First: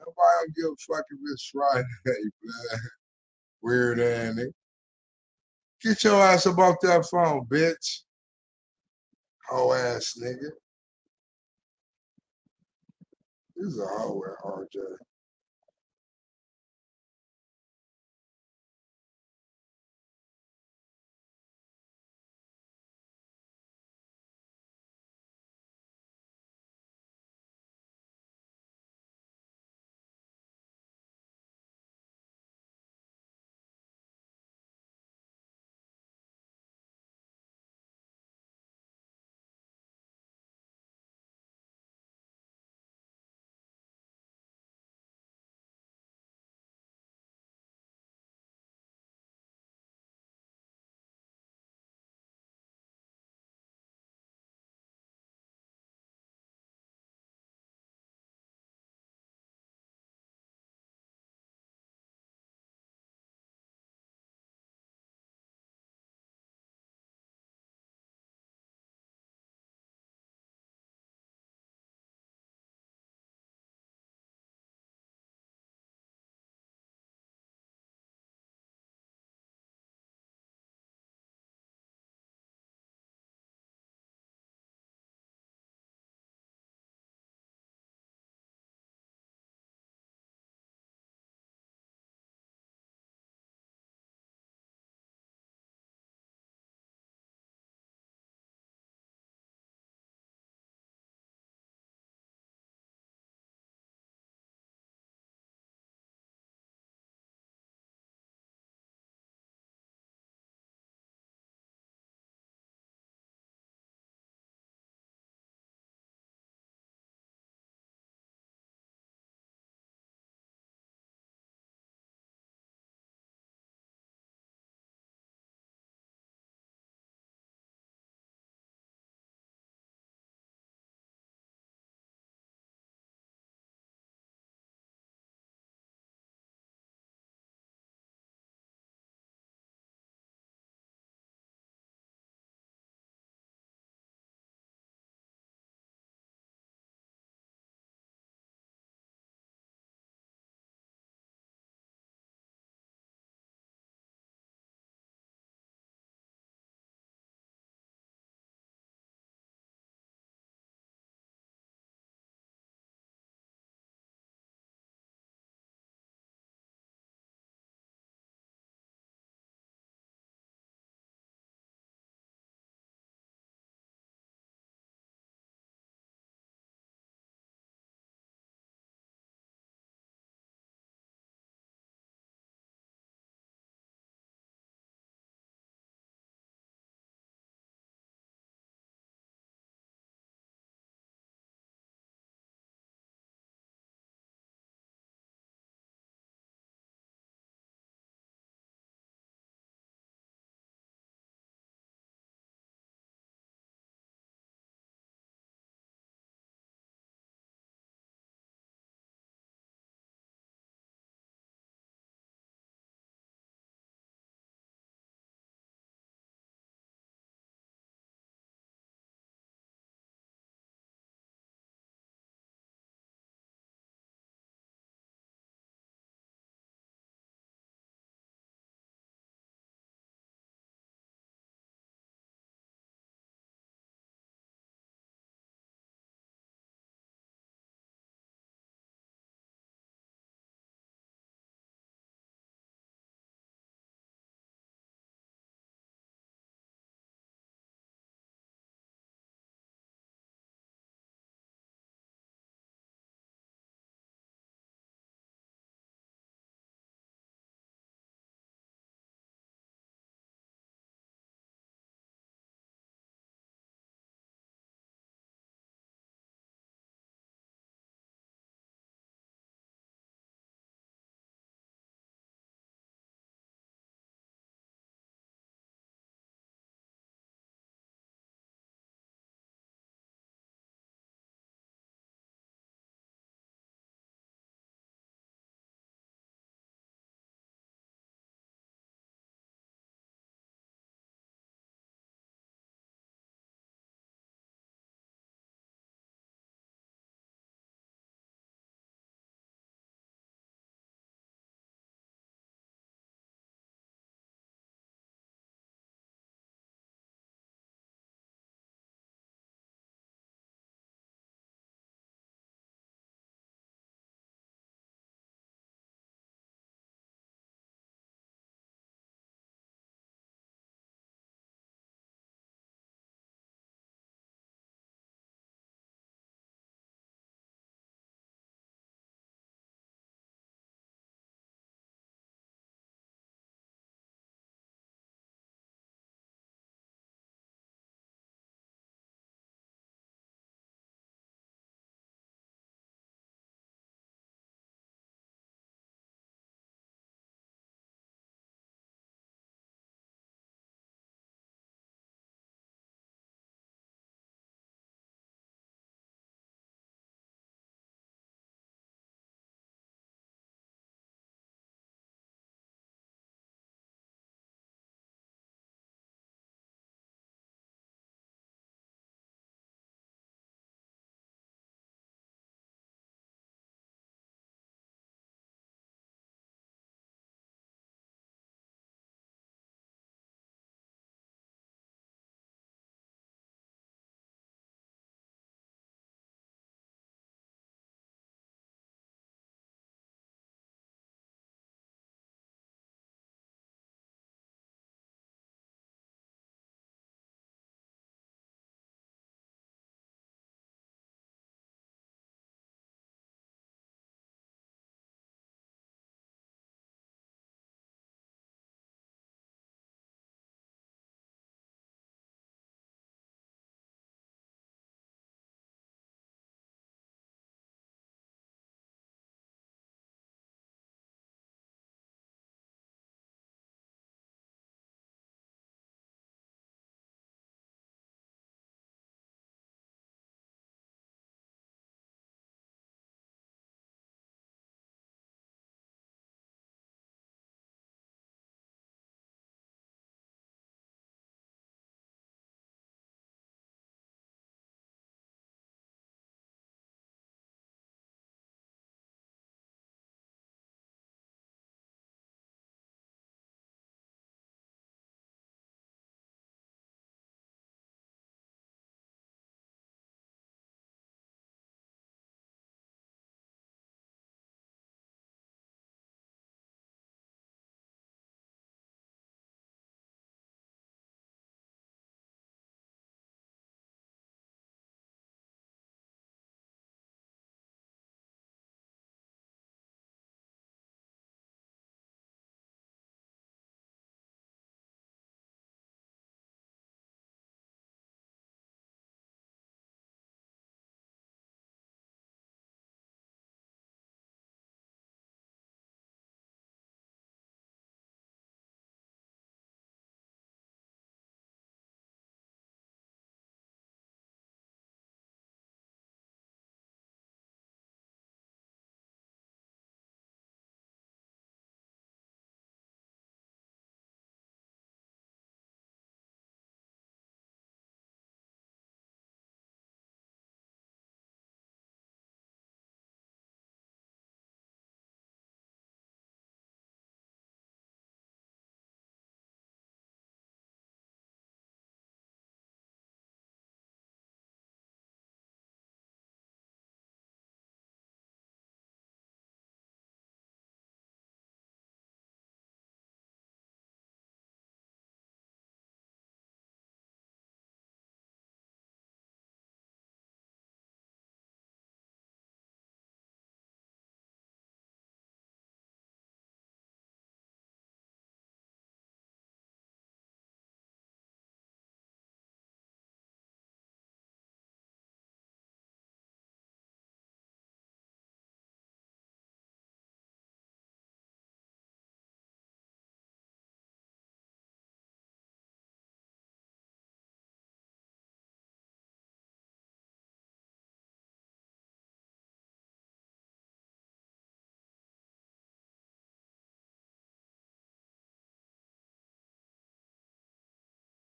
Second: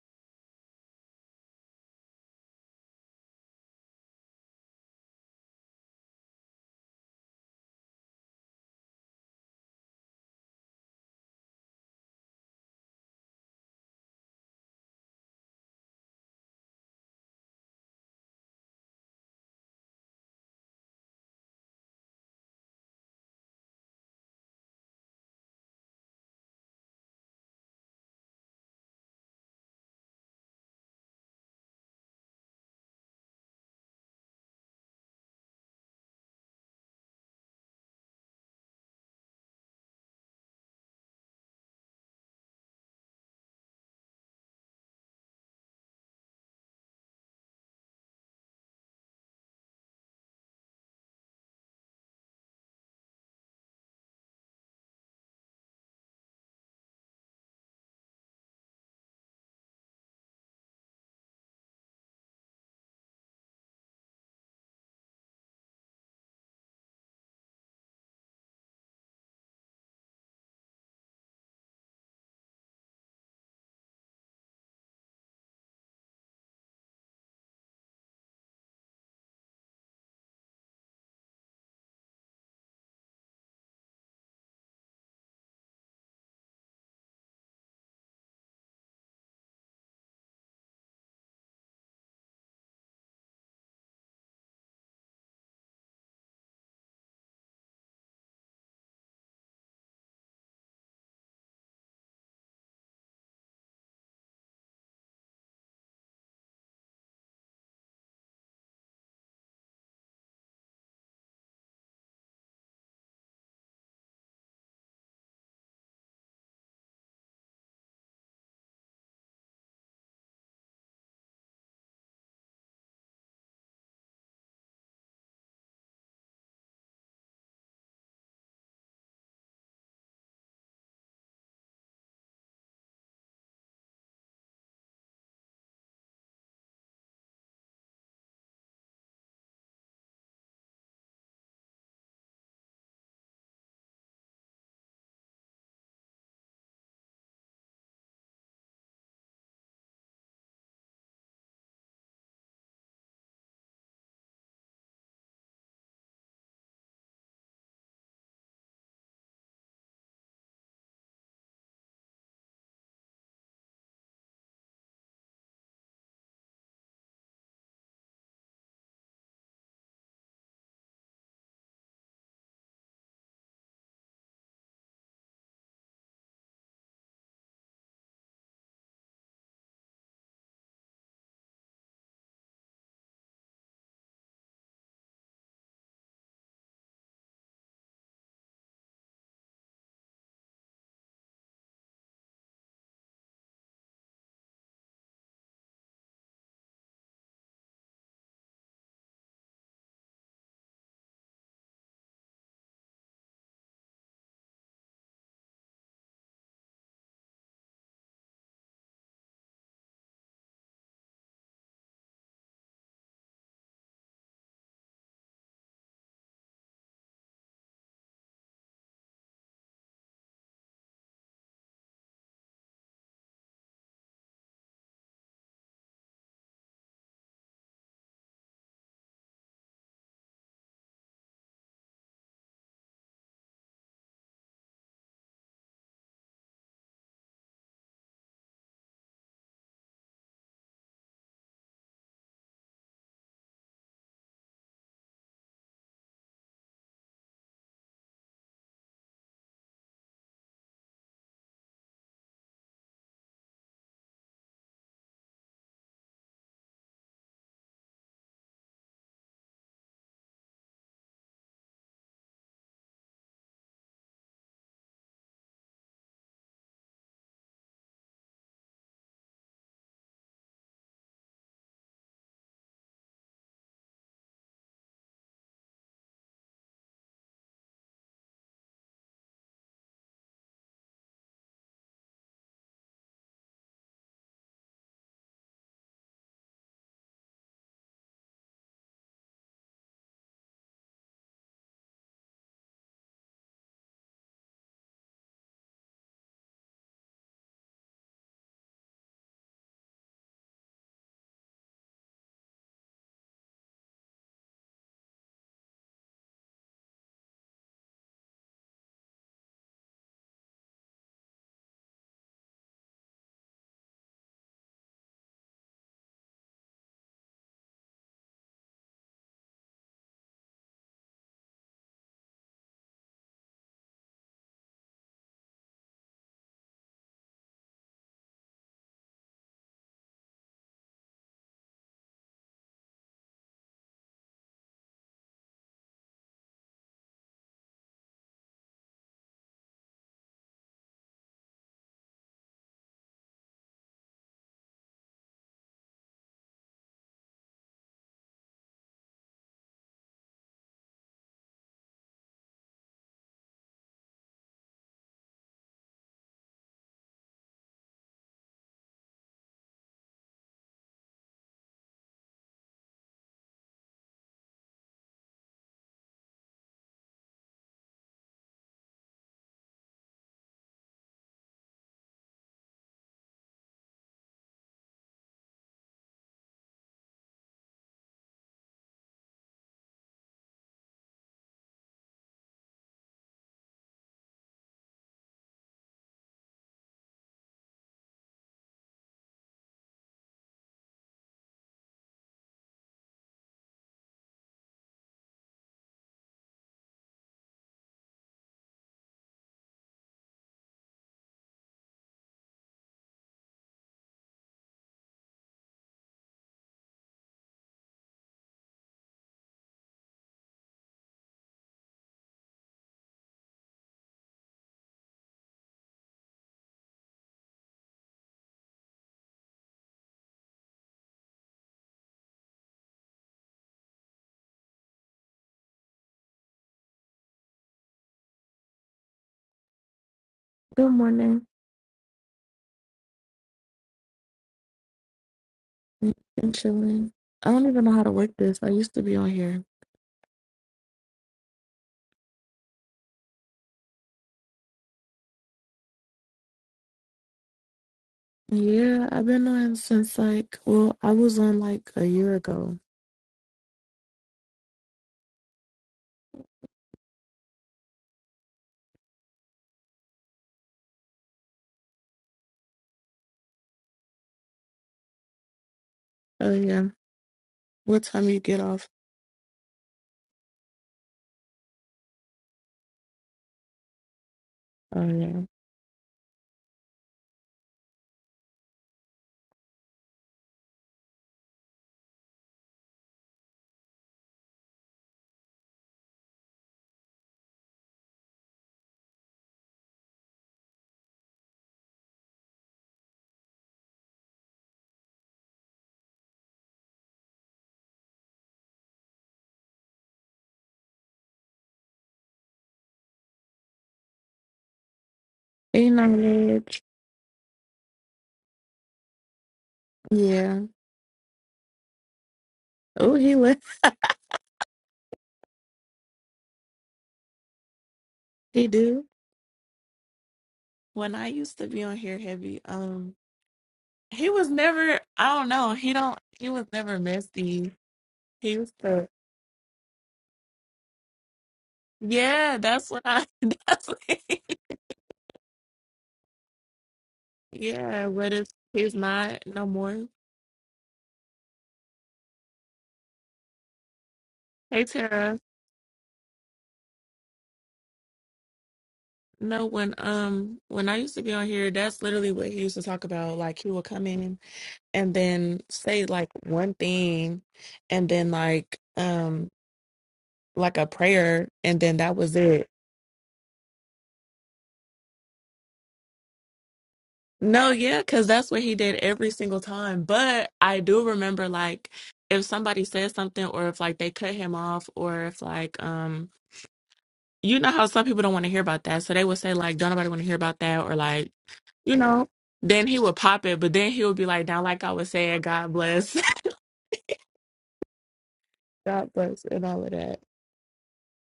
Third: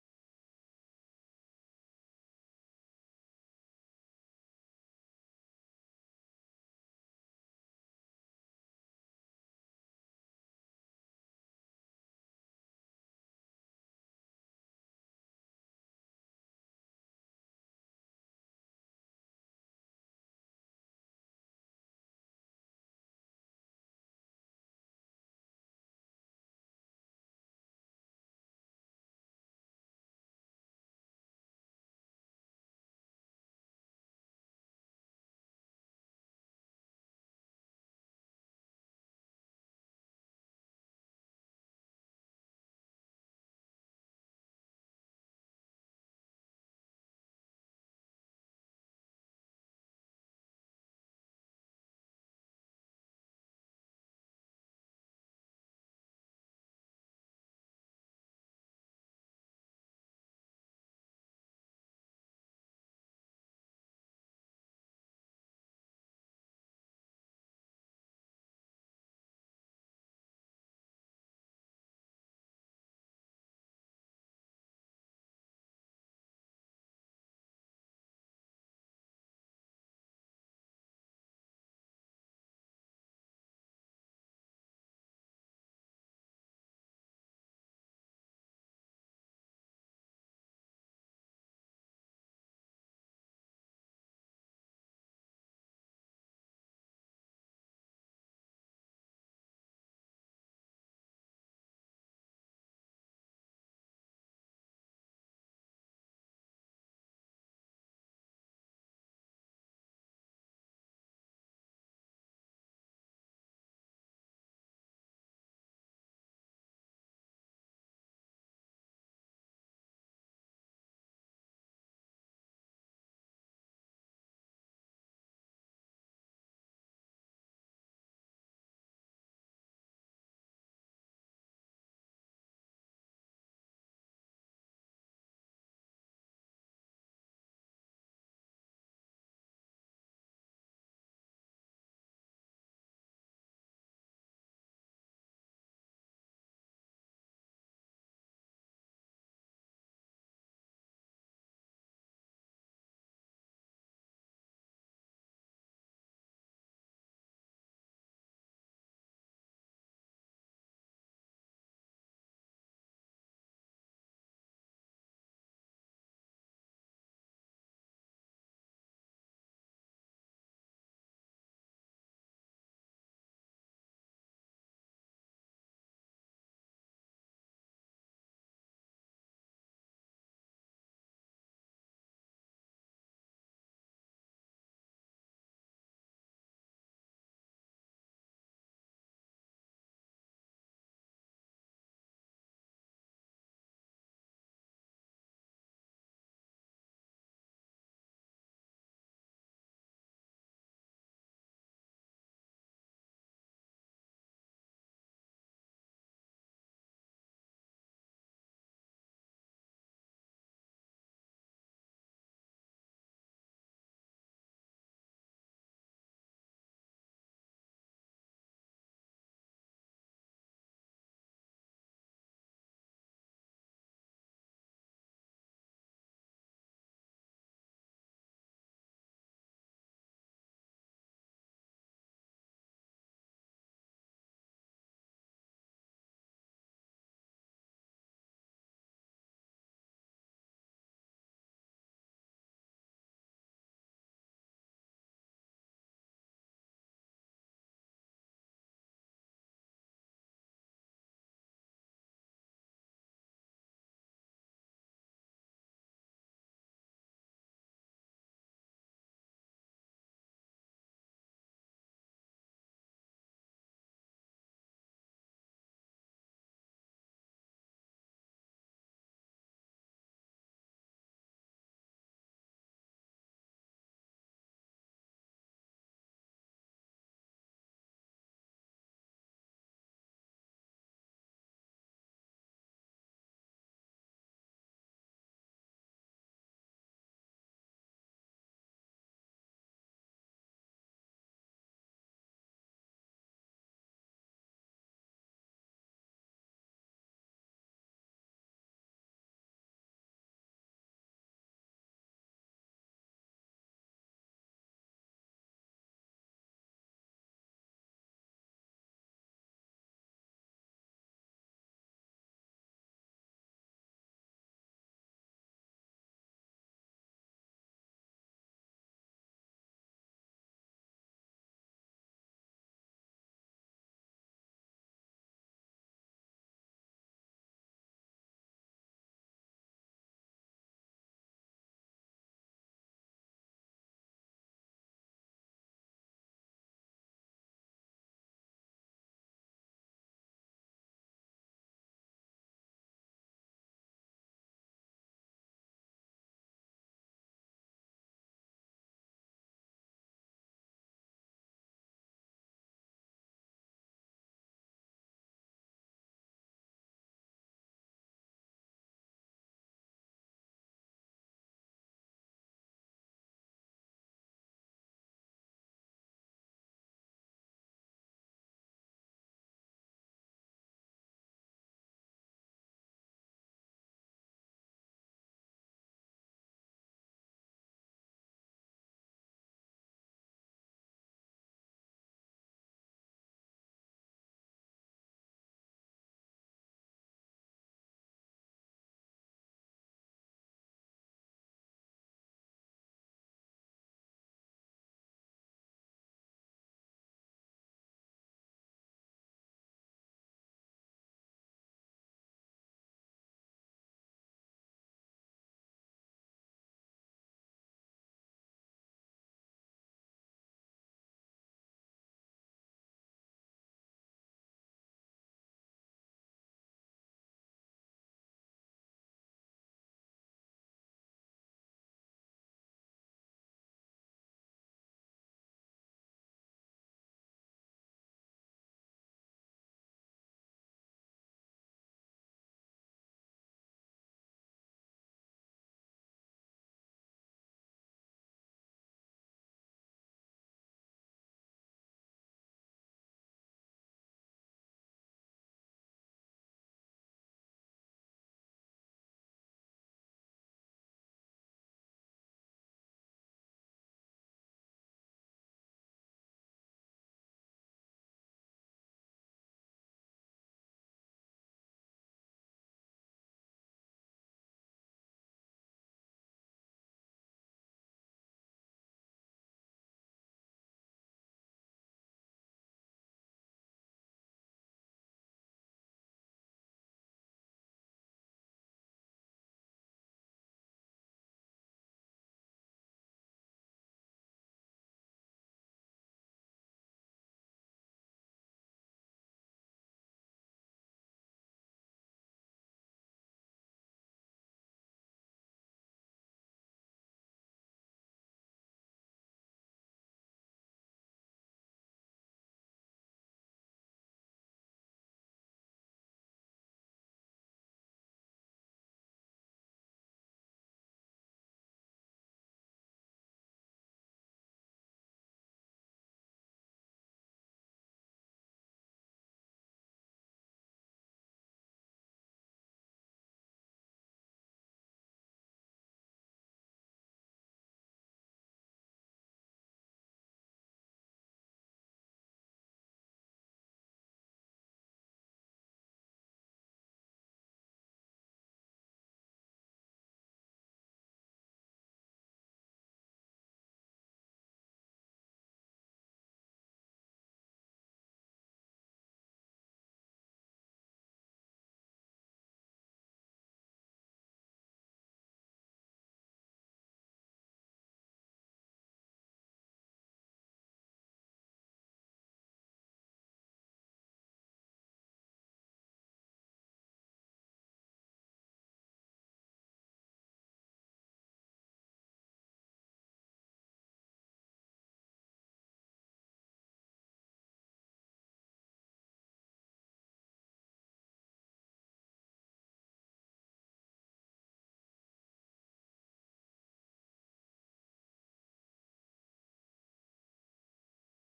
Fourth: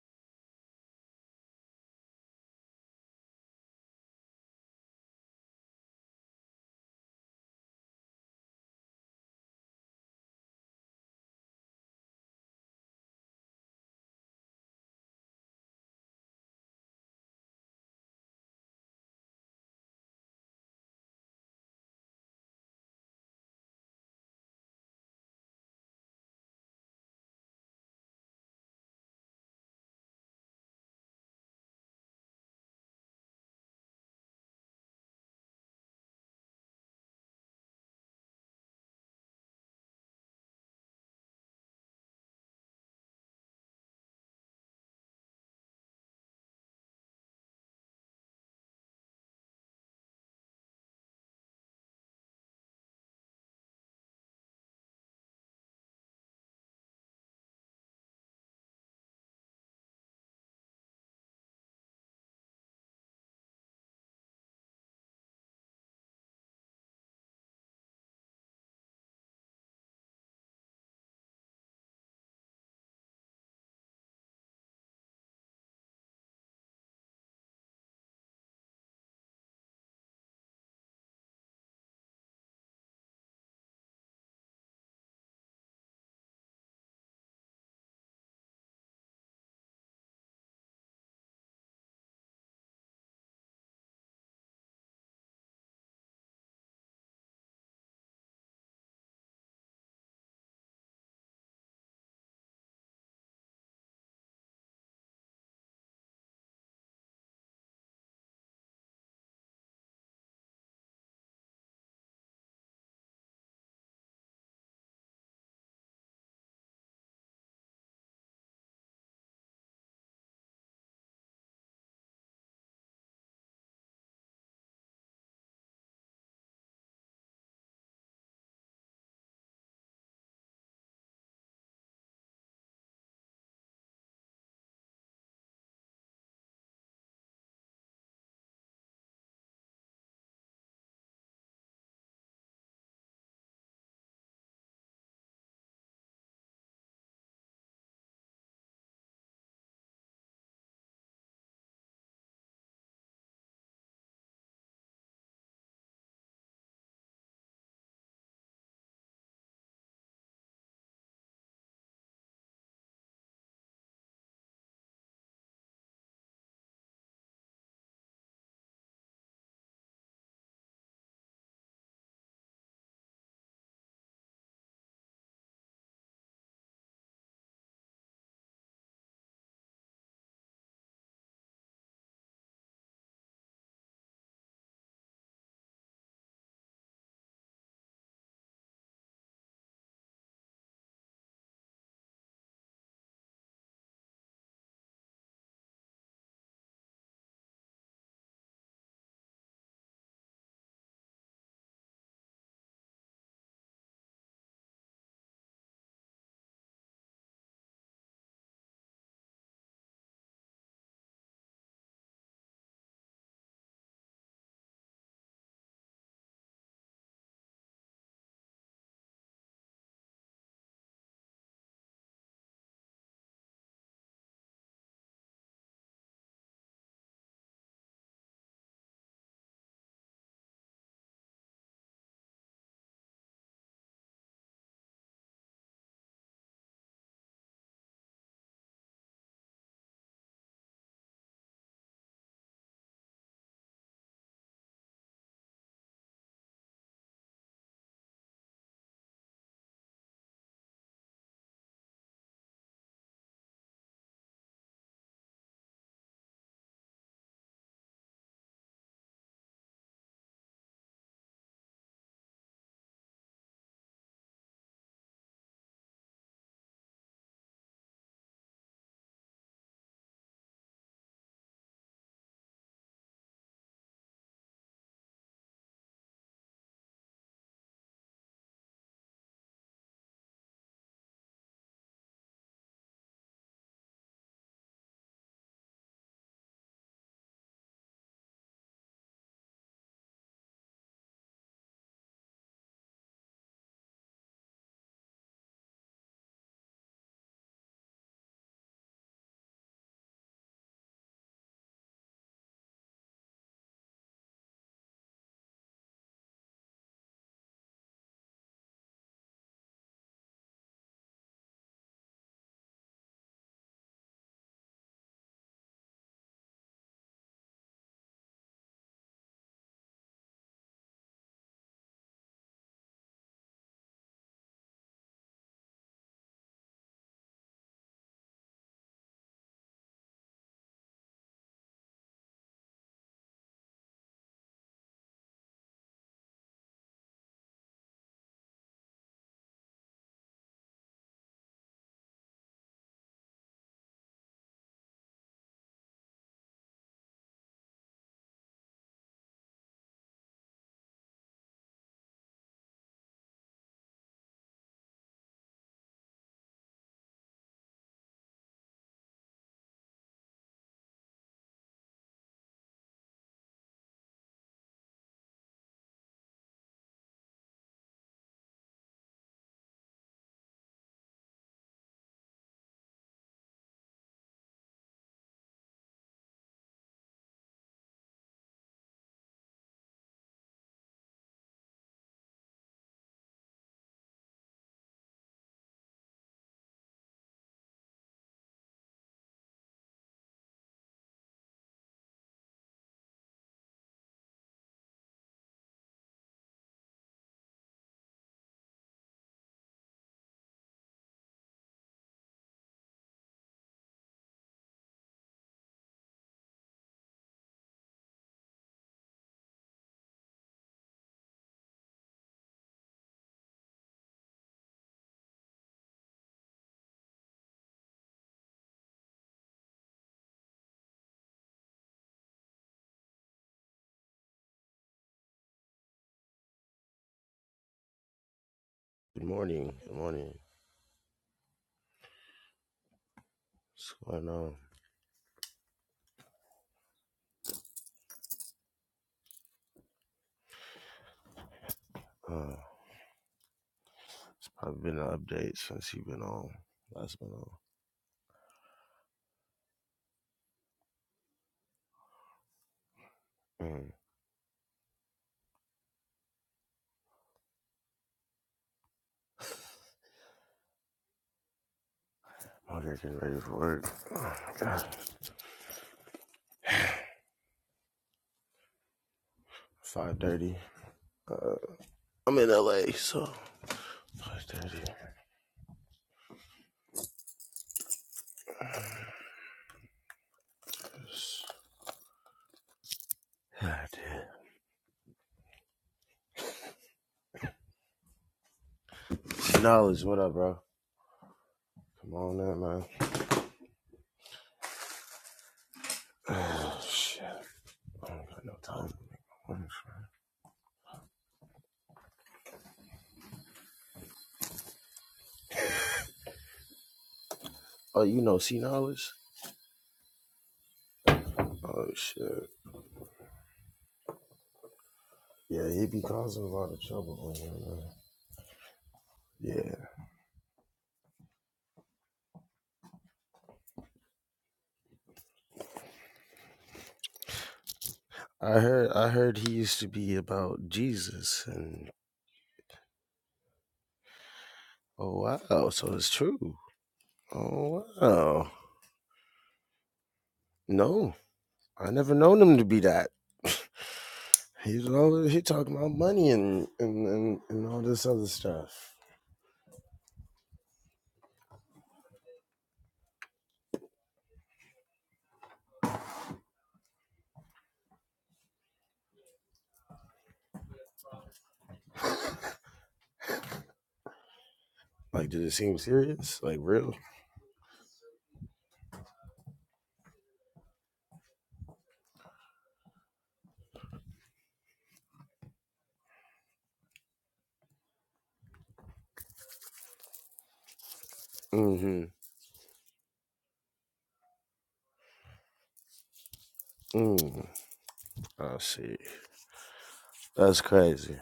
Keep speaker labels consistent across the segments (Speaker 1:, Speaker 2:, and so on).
Speaker 1: Nobody don't give a fuck if it's Friday, man. Weird ass nigga. Get your ass up off that phone, bitch. Hoe ass nigga. This is a hoe ass RJ.
Speaker 2: Good morning. Good morning.
Speaker 3: Good morning.
Speaker 2: What's going on?
Speaker 3: Been chilling. I don't even know how to work this. I used to be on here.
Speaker 2: Uh, it's probably been an update since you've been on. Last been on.
Speaker 3: Yeah, I've been on since like, well, I was on like a year ago.
Speaker 2: Mm. I'm here getting ready for work. Oh my god.
Speaker 3: Oh yeah. What time you get off?
Speaker 2: Five thirty. Uh, I'm in LA, so five thirty.
Speaker 3: Oh yeah.
Speaker 2: God damn. Knowledge, what up, bro? Come on in, man. Oh shit. I don't got no time to make my money. man.
Speaker 3: Hey, knowledge.
Speaker 2: Oh, you know, C knowledge?
Speaker 3: Yeah.
Speaker 2: Oh shit.
Speaker 3: Oh, he left.
Speaker 2: Yeah, he be causing a lot of trouble on here, man.
Speaker 3: He do.
Speaker 2: Yeah.
Speaker 3: When I used to be on here heavy, um, he was never. I don't know. He don't. He was never messy. He
Speaker 2: I
Speaker 3: was
Speaker 2: heard I
Speaker 3: the.
Speaker 2: heard he used to be about Jesus and
Speaker 3: Yeah, that's what I. That's what,
Speaker 2: oh wow, so it's true. Oh
Speaker 3: yeah, but if
Speaker 2: wow.
Speaker 3: he's not no more.
Speaker 2: No. I never known him to be that. He
Speaker 3: Hey
Speaker 2: was
Speaker 3: Tara.
Speaker 2: always he talking about money and, and, and, and all this other stuff.
Speaker 3: No, when um when I used to be on here, that's literally what he used to talk about. Like he would come in and then say like one thing and then like um like a prayer and then that was it.
Speaker 2: Like did it seem serious? Like real?
Speaker 3: No, yeah, because that's what he did every single time. But I do remember like if somebody said something or if like they cut him off or if like um you know how some people don't want to hear about that. So they would say, like, don't nobody want to hear about that, or like, you
Speaker 2: Mm-hmm.
Speaker 3: know, then he would pop it, but then he would be like, now, like I was saying, God bless,
Speaker 2: Mm. I see.
Speaker 3: God bless, and all of that.
Speaker 2: That's crazy.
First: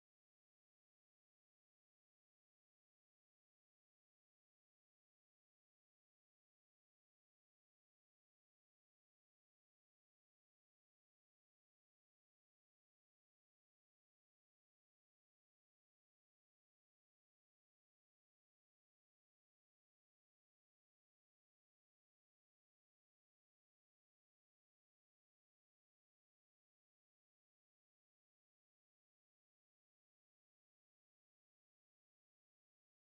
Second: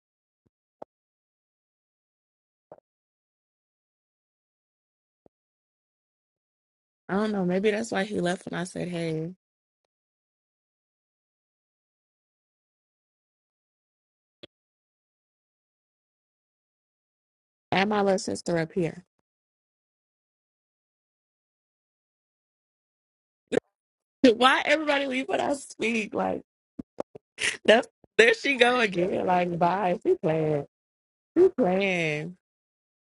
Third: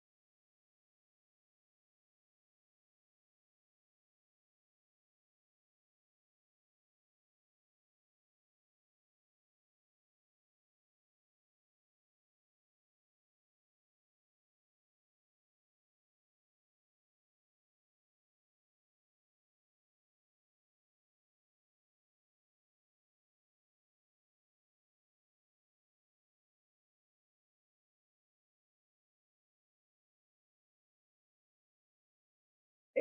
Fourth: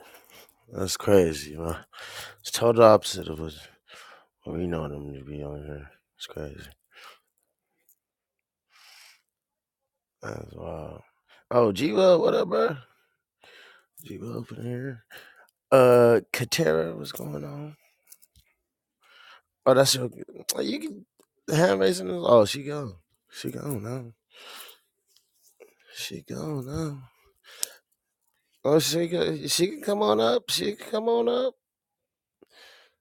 Speaker 2: That's crazy, man. It's total opposite of what we know them to be on here. It's crazy.
Speaker 3: I don't know. Maybe that's why he left when I said, hey,
Speaker 2: That's wild. Oh, G Well, what up, bro? G Well up in here. Uh, Katera, what's going on?
Speaker 3: add my little sister up here.
Speaker 2: Oh, that's your. You can the hand raising. Is, oh, she gone. She gone now.
Speaker 3: Why everybody leave when I speak?
Speaker 2: She
Speaker 3: Like,
Speaker 2: gone now.
Speaker 3: that's, there she
Speaker 2: Oh,
Speaker 3: go
Speaker 2: she
Speaker 3: again. Yeah,
Speaker 2: can.
Speaker 3: Like,
Speaker 2: She can
Speaker 3: bye.
Speaker 2: come
Speaker 3: She
Speaker 2: on up.
Speaker 3: playing.
Speaker 2: She can come on
Speaker 3: She
Speaker 2: up.
Speaker 3: playing.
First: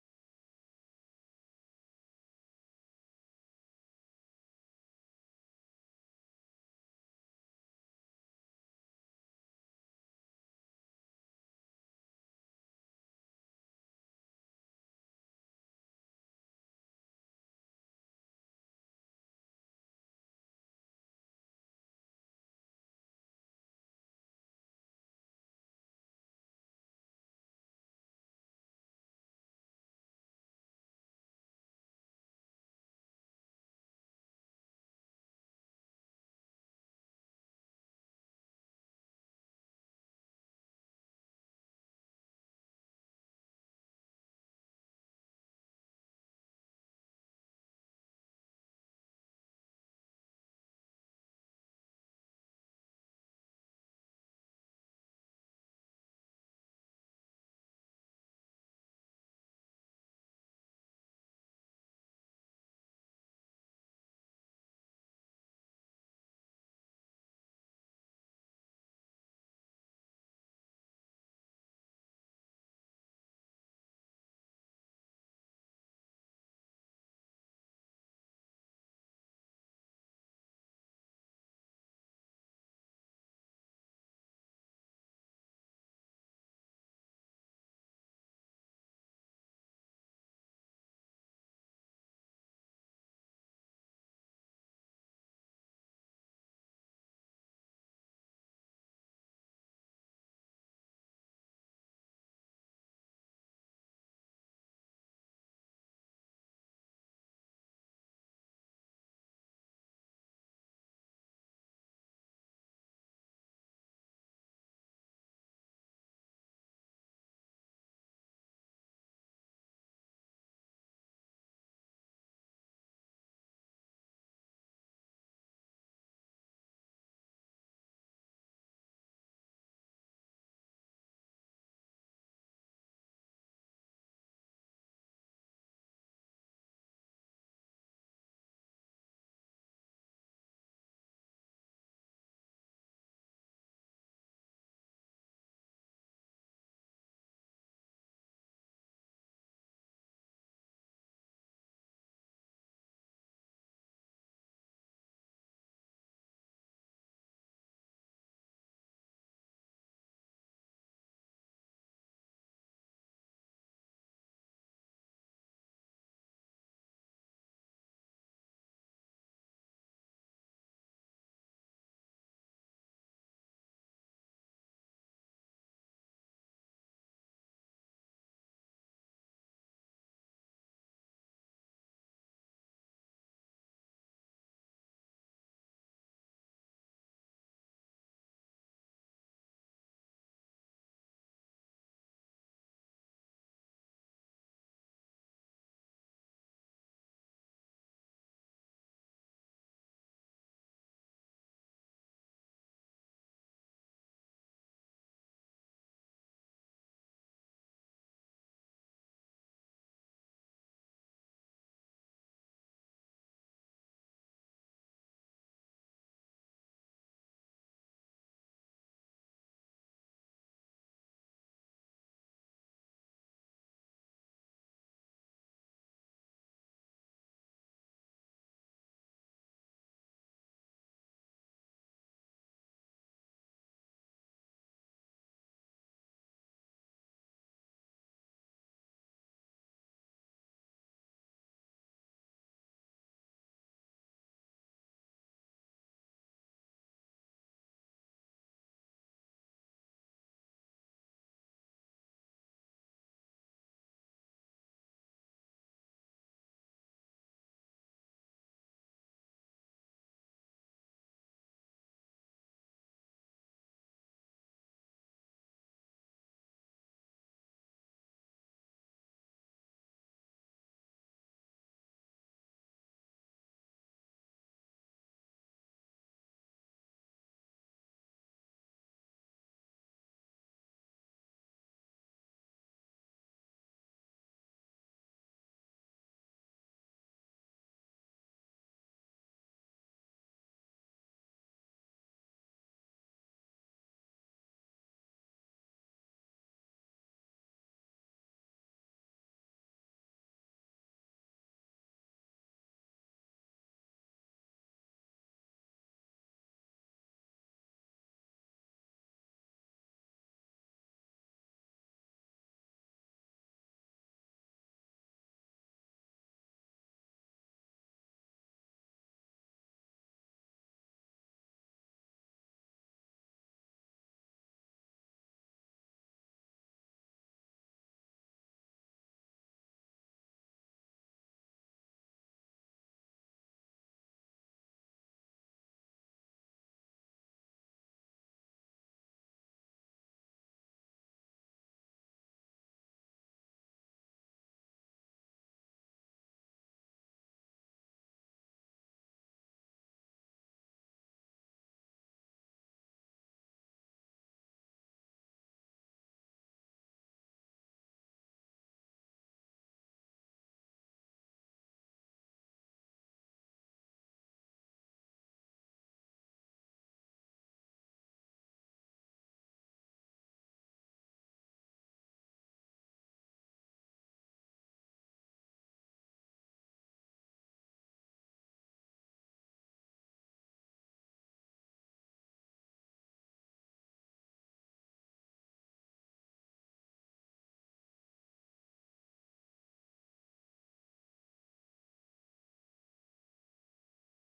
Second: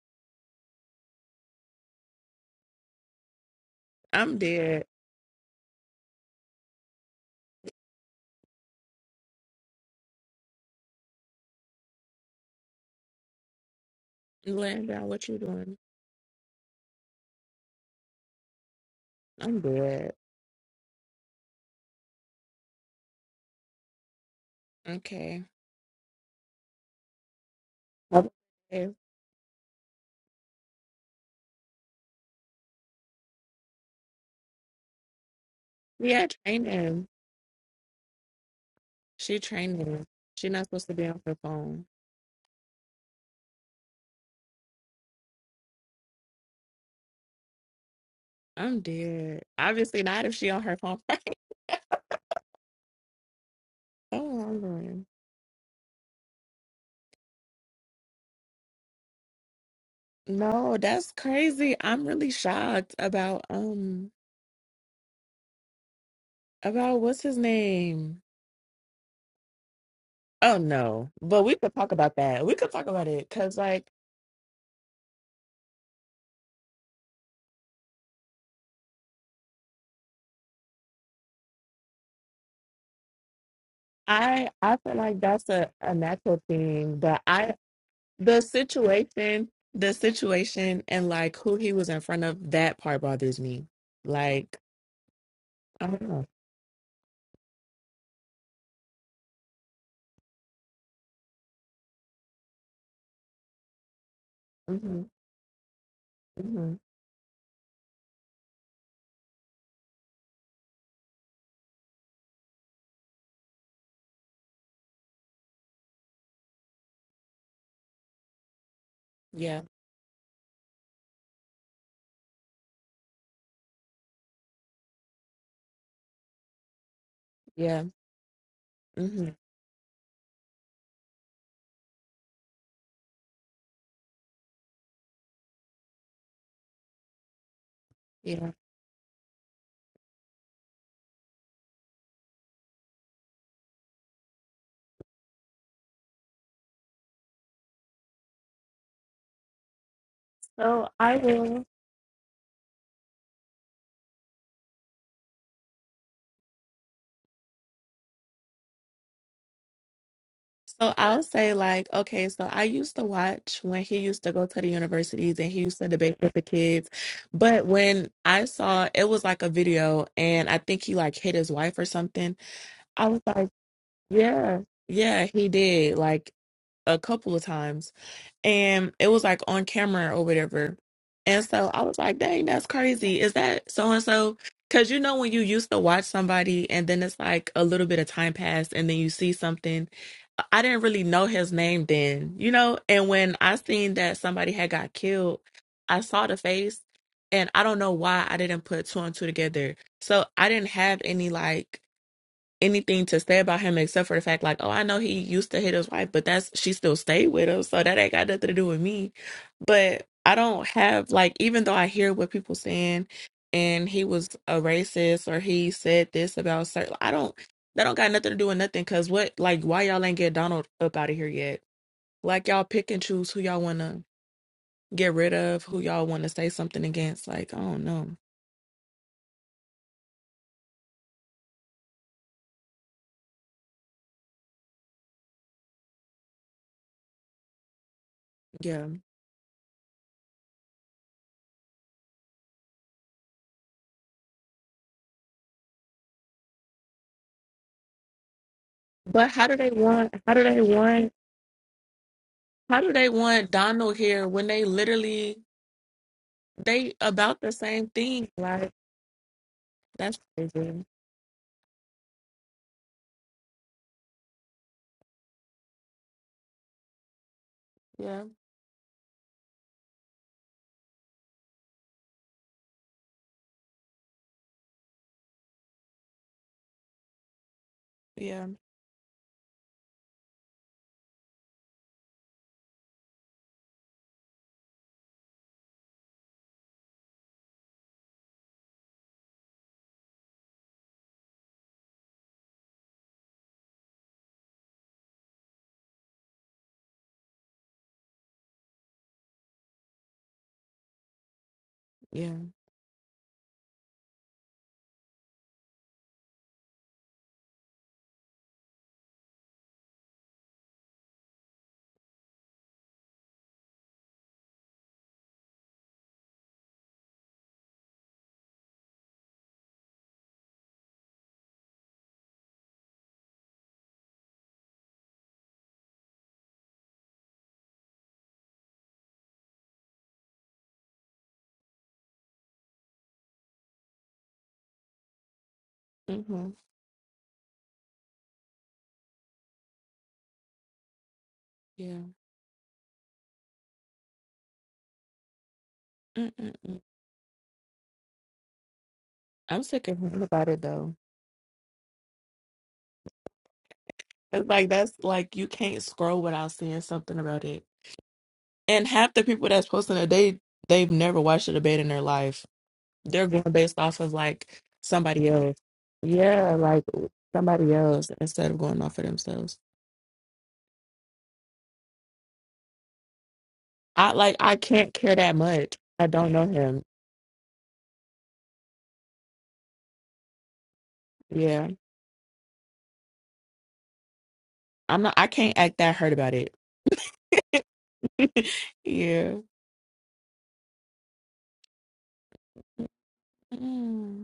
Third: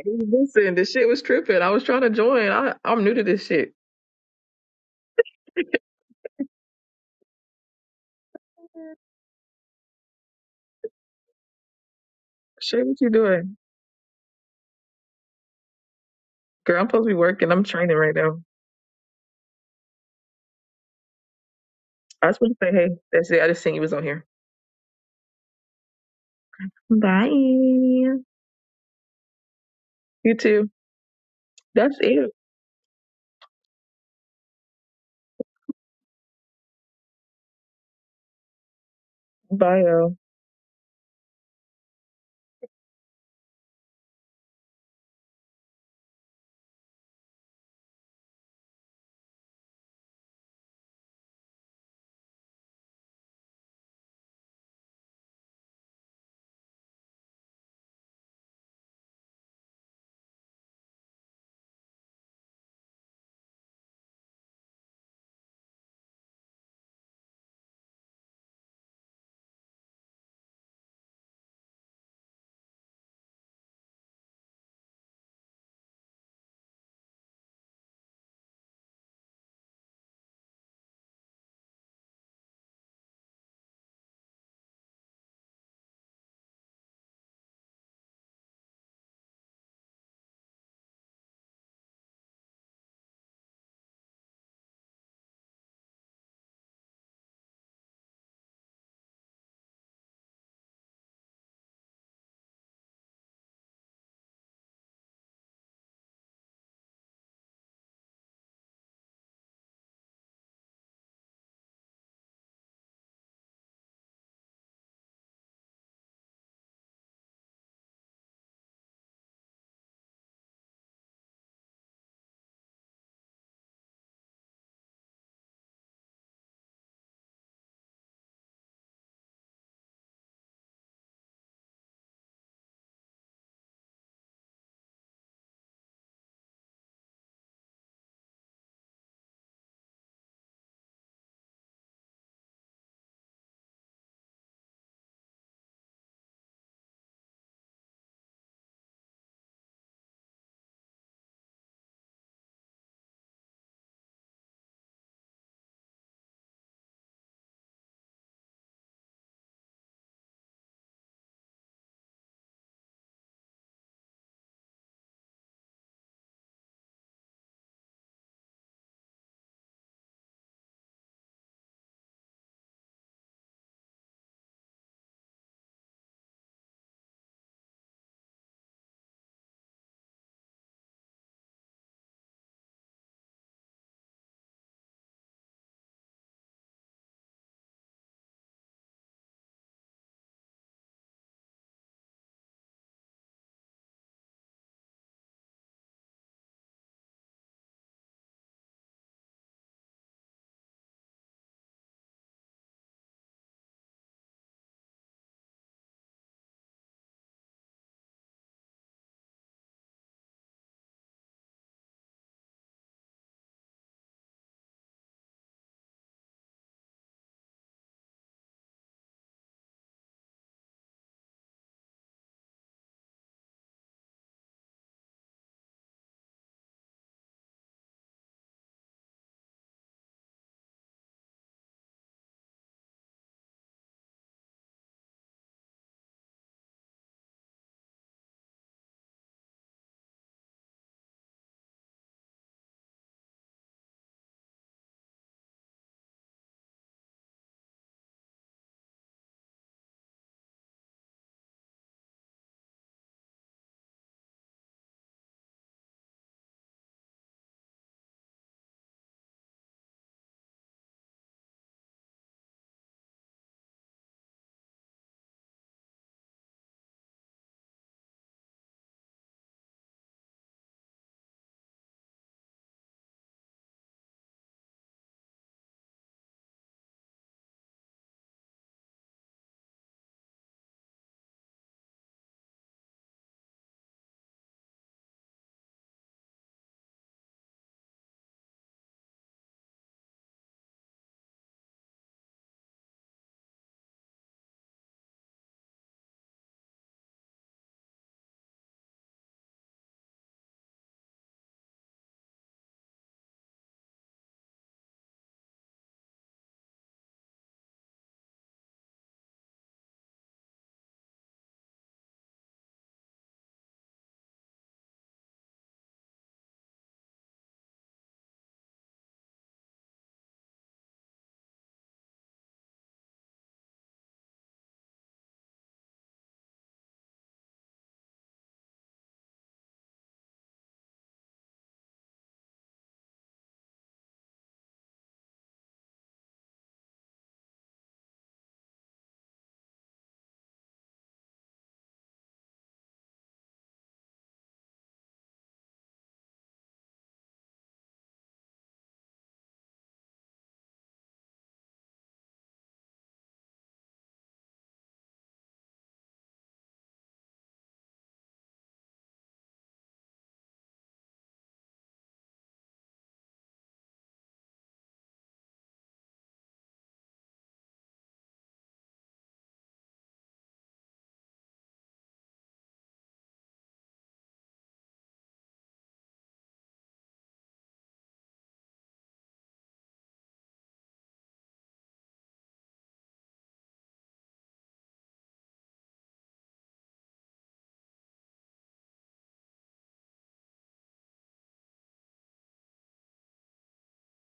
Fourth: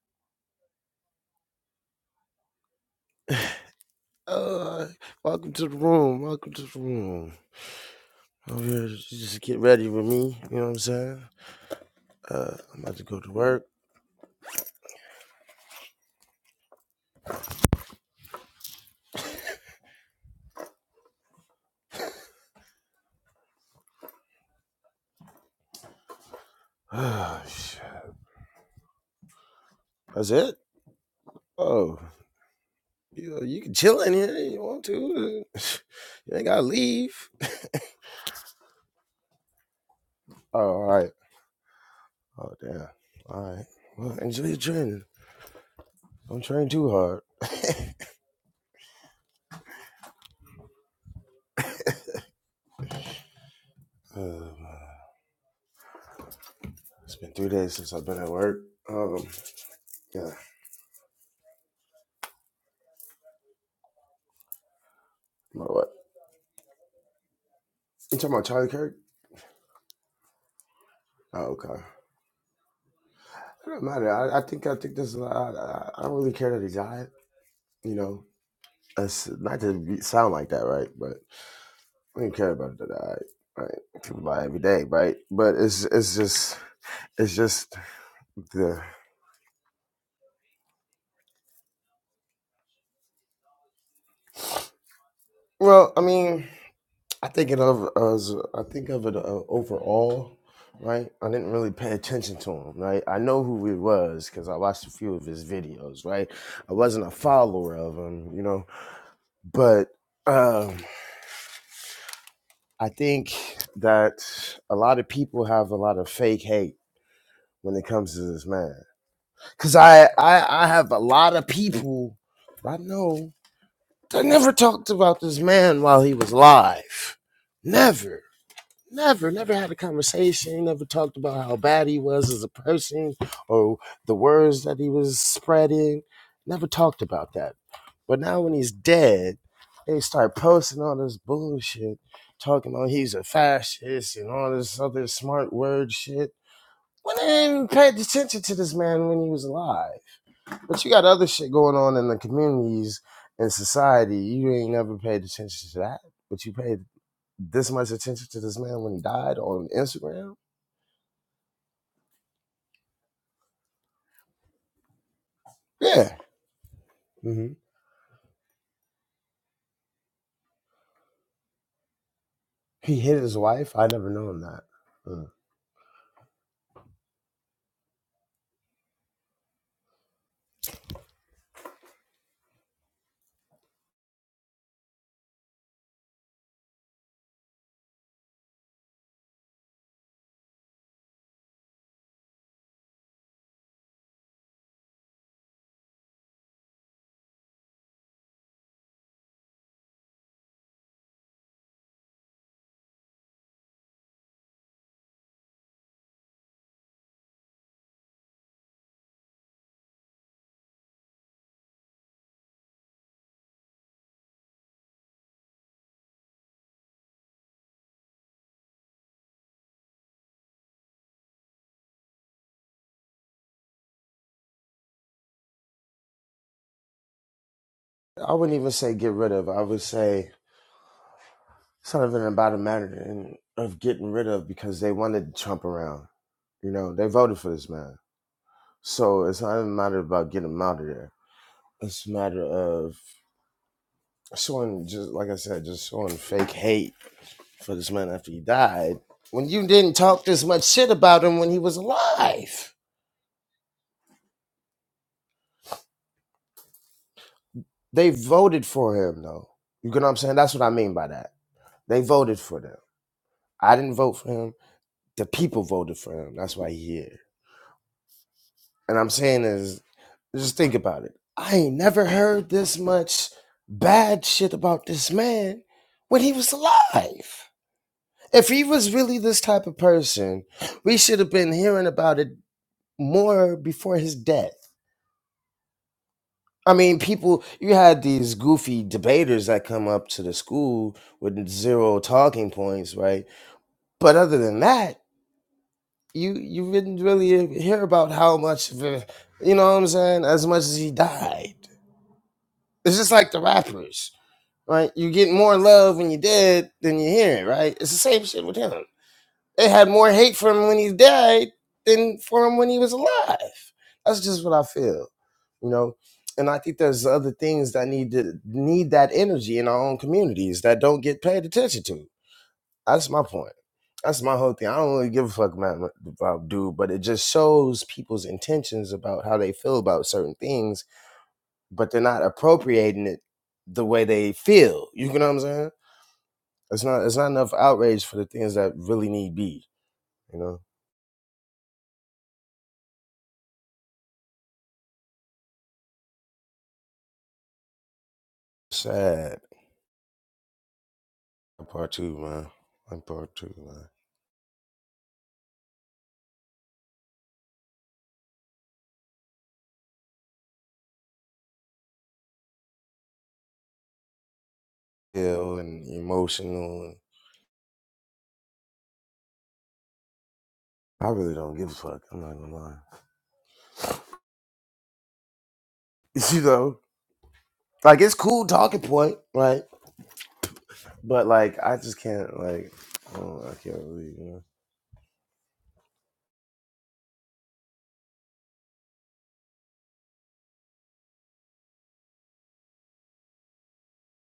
Speaker 4: Listen, this shit was tripping. I was trying to join. I, I'm new to this shit.
Speaker 3: I'm dead.
Speaker 2: Uh, welcome to the room. Welcome to the room. Over here, just get ready with me. You know what I'm saying? Uh, I'm
Speaker 4: Shit,
Speaker 2: about
Speaker 4: what
Speaker 2: to
Speaker 4: you
Speaker 2: go to
Speaker 4: doing?
Speaker 2: work.
Speaker 3: Landon, what you doing?
Speaker 4: Girl, I'm supposed to be working. I'm training right now.
Speaker 3: I'm dead.
Speaker 4: I just want to say, hey, that's it. I just seen you was on here.
Speaker 3: Okay.
Speaker 4: Bye.
Speaker 2: That's
Speaker 4: You
Speaker 3: Yep. Okay.
Speaker 2: it.
Speaker 4: too. That's
Speaker 2: Oh,
Speaker 4: it.
Speaker 2: you you can chill in here. if You want to?
Speaker 3: Yeah, I
Speaker 2: You ain't gotta
Speaker 3: trained him.
Speaker 2: leave.
Speaker 3: She trained
Speaker 4: Bye,
Speaker 3: him.
Speaker 4: y'all.
Speaker 3: She's
Speaker 2: Oh,
Speaker 3: not
Speaker 2: all
Speaker 3: supposed to be
Speaker 2: right.
Speaker 3: on her phone.
Speaker 2: Oh damn. All right. Well, enjoy your training. Don't train too hard.
Speaker 3: I'm dead. Obviously not if she on her phone. oh,
Speaker 2: Uh,
Speaker 3: I'm going.
Speaker 2: it's been three days since I've been at work. Um, yeah.
Speaker 3: No, that's crazy. I'm really shocked about um
Speaker 2: My what?
Speaker 3: about what's his
Speaker 2: You
Speaker 3: name.
Speaker 2: talking about Charlie Kirk?
Speaker 3: Oh no, but
Speaker 2: Oh,
Speaker 3: we
Speaker 2: okay.
Speaker 3: could talk
Speaker 2: It
Speaker 3: about that. We could talk about it because
Speaker 2: don't
Speaker 3: like
Speaker 2: matter. I, I think I think this. I, I, I don't really care that he died. You know, it's not to be, sound like that, right? But I didn't care about it that. All right, right? People die
Speaker 3: I
Speaker 2: every
Speaker 3: I
Speaker 2: day,
Speaker 3: feel
Speaker 2: right?
Speaker 3: like that's
Speaker 2: But
Speaker 3: a,
Speaker 2: it's
Speaker 3: a
Speaker 2: it's
Speaker 3: natural
Speaker 2: just
Speaker 3: thing, but
Speaker 2: it's
Speaker 3: I
Speaker 2: just
Speaker 3: the
Speaker 2: the
Speaker 3: situation the situation and like who he was in front of that part bothers me like i
Speaker 2: well. I
Speaker 3: don't know
Speaker 2: mean. I think it of as I think of it uh, overall, right? I didn't really pay attention to him, right? I know who he was because I watched a
Speaker 3: hmm
Speaker 2: few of his videos, right? I
Speaker 3: hmm
Speaker 2: wasn't a follower of him, you know, but um, I think that a lot of people have a lot of fake hate when it comes to this man,
Speaker 3: yeah
Speaker 2: because I, I I have a lot of people I know that never talked about this man while he was alive,
Speaker 3: yeah
Speaker 2: never
Speaker 3: hmm
Speaker 2: Never, never had a conversation, never talked about how bad he was as a person or the words that he was spreading. Never talked about that. But now
Speaker 3: yeah
Speaker 2: when he's dead, they start posting all this bullshit, talking about he's a fascist and all this other smart word shit. When they didn't even pay attention to this man when he was alive. But
Speaker 3: so
Speaker 2: you got
Speaker 3: i
Speaker 2: other shit
Speaker 3: will
Speaker 2: going on in the communities and society. You ain't never paid attention to that. But you paid this much attention to this man when he died on Instagram?
Speaker 3: so i'll say like okay so i used to watch when he used to go to the universities and he used to
Speaker 2: Yeah.
Speaker 3: debate with the kids
Speaker 2: hmm
Speaker 3: but when i saw it was like a video and i think he like hit his wife or something
Speaker 2: He
Speaker 3: i
Speaker 2: hit
Speaker 3: was
Speaker 2: his
Speaker 3: like
Speaker 2: wife. I never known
Speaker 3: yeah
Speaker 2: that.
Speaker 3: yeah,
Speaker 2: Mm.
Speaker 3: he did. Like a couple of times and it was like on camera or whatever. And so I was like, dang, that's crazy. Is that so and so? Because you know, when you used to watch somebody and then it's like a little bit of time passed and then you see something, I I didn't really know his name then, you know? And when I seen that somebody had got killed, I saw the face and I don't know why I didn't put two and two together. So I didn't have any like anything to say about him except for the fact like oh i know he used to hit his wife but that's she still stayed with him so that ain't got nothing to do with me but i don't have like even though i hear what people saying and he was a racist or he said this about certain i don't that don't got nothing to do with nothing because what like why y'all ain't get donald up out of here yet like y'all pick and choose who y'all want to get rid of who y'all want to say something against like i don't know
Speaker 2: I wouldn't even say get rid of. I would say it's not even about a matter of getting rid of because they wanted Trump around. You know, they voted for this man.
Speaker 3: yeah
Speaker 2: So it's not even a matter about getting him out of there. It's a matter of showing, just like I said, just showing fake hate for this man after he died.
Speaker 3: but how
Speaker 2: When
Speaker 3: do
Speaker 2: you
Speaker 3: they
Speaker 2: didn't
Speaker 3: want
Speaker 2: talk
Speaker 3: how do
Speaker 2: this
Speaker 3: they
Speaker 2: much shit
Speaker 3: want?
Speaker 2: about him when he was alive
Speaker 3: How do they want Donald here when they literally they about the same
Speaker 2: They
Speaker 3: thing?
Speaker 2: voted
Speaker 3: Like
Speaker 2: for him though. You get what I'm
Speaker 3: that's
Speaker 2: saying? That's what I
Speaker 3: crazy.
Speaker 2: mean by that. They voted for them. I didn't vote for him. The people voted for him. That's why he here.
Speaker 3: Yeah,
Speaker 2: And I'm saying is just think about it. I ain't never heard this much bad shit about this man when he was alive.
Speaker 3: yeah,
Speaker 2: If he was really this type of person, we should have been hearing about it more before his death. I mean, people, you had these goofy debaters that come up to the school with zero talking points, right? But other than that, you you didn't really hear about how much of a, you know what I'm saying, as much as he died.
Speaker 3: yeah.
Speaker 2: It's just like the rappers, right? You get more love when you're dead than you hear it, right? It's the same shit with him. They had more hate for him when he died than for him when he was alive. That's just what I feel, you know. And I think there's other things that need to need that energy in our own communities that don't get paid attention to. That's my point. That's my whole thing. I don't really give a fuck about, about dude, but it just shows people's intentions about how they feel about certain things, but they're not appropriating it the way they feel. You know what I'm saying?
Speaker 3: hmm
Speaker 2: It's not. It's not enough outrage for the things that really need be. You know,
Speaker 3: Yeah. Mm-mm-mm.
Speaker 2: sad.
Speaker 3: I'm sick of hearing about it though.
Speaker 2: Part two, man. Like part two, man.
Speaker 3: It's like that's like you can't scroll without seeing something about it. And half the people that's posting it, they they've never watched a debate in their life. They're going based off of like somebody else.
Speaker 2: Ill and
Speaker 3: Yeah,
Speaker 2: emotional.
Speaker 3: like somebody else instead of going off of themselves.
Speaker 2: I really don't give a fuck. I'm not gonna lie.
Speaker 3: I like I can't care that much. I don't
Speaker 2: You
Speaker 3: know him.
Speaker 2: know, like it's cool talking point, right? But like,
Speaker 3: Yeah.
Speaker 2: I just can't like. Oh, I can't believe you know.
Speaker 3: I'm not I can't act that hurt about it. Yeah. Mm.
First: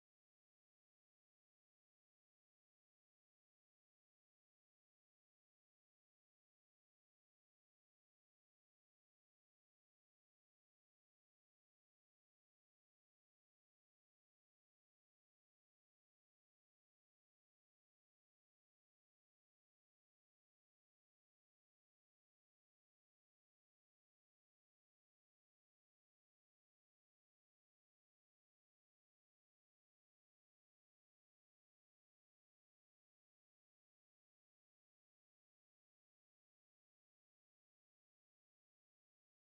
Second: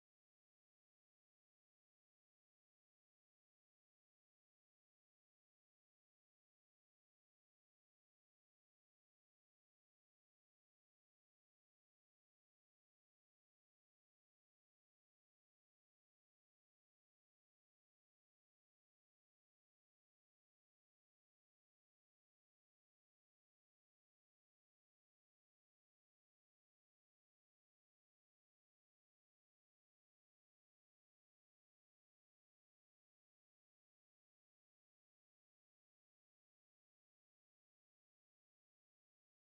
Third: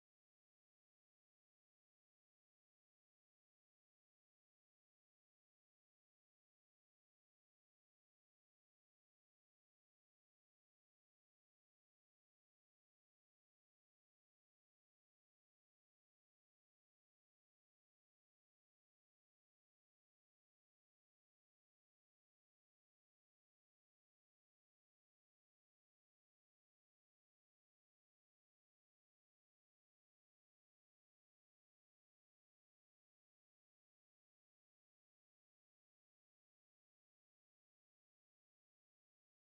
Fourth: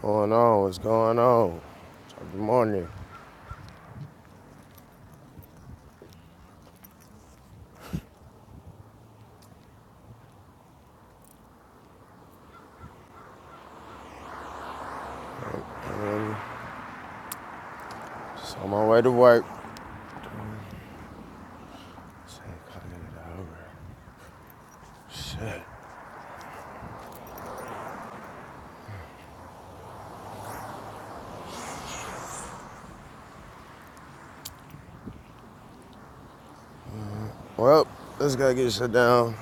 Speaker 2: Going on, what's going on? So, Good morning. Just on my way to work. Shit, Shit. Well, let's gotta get shut down.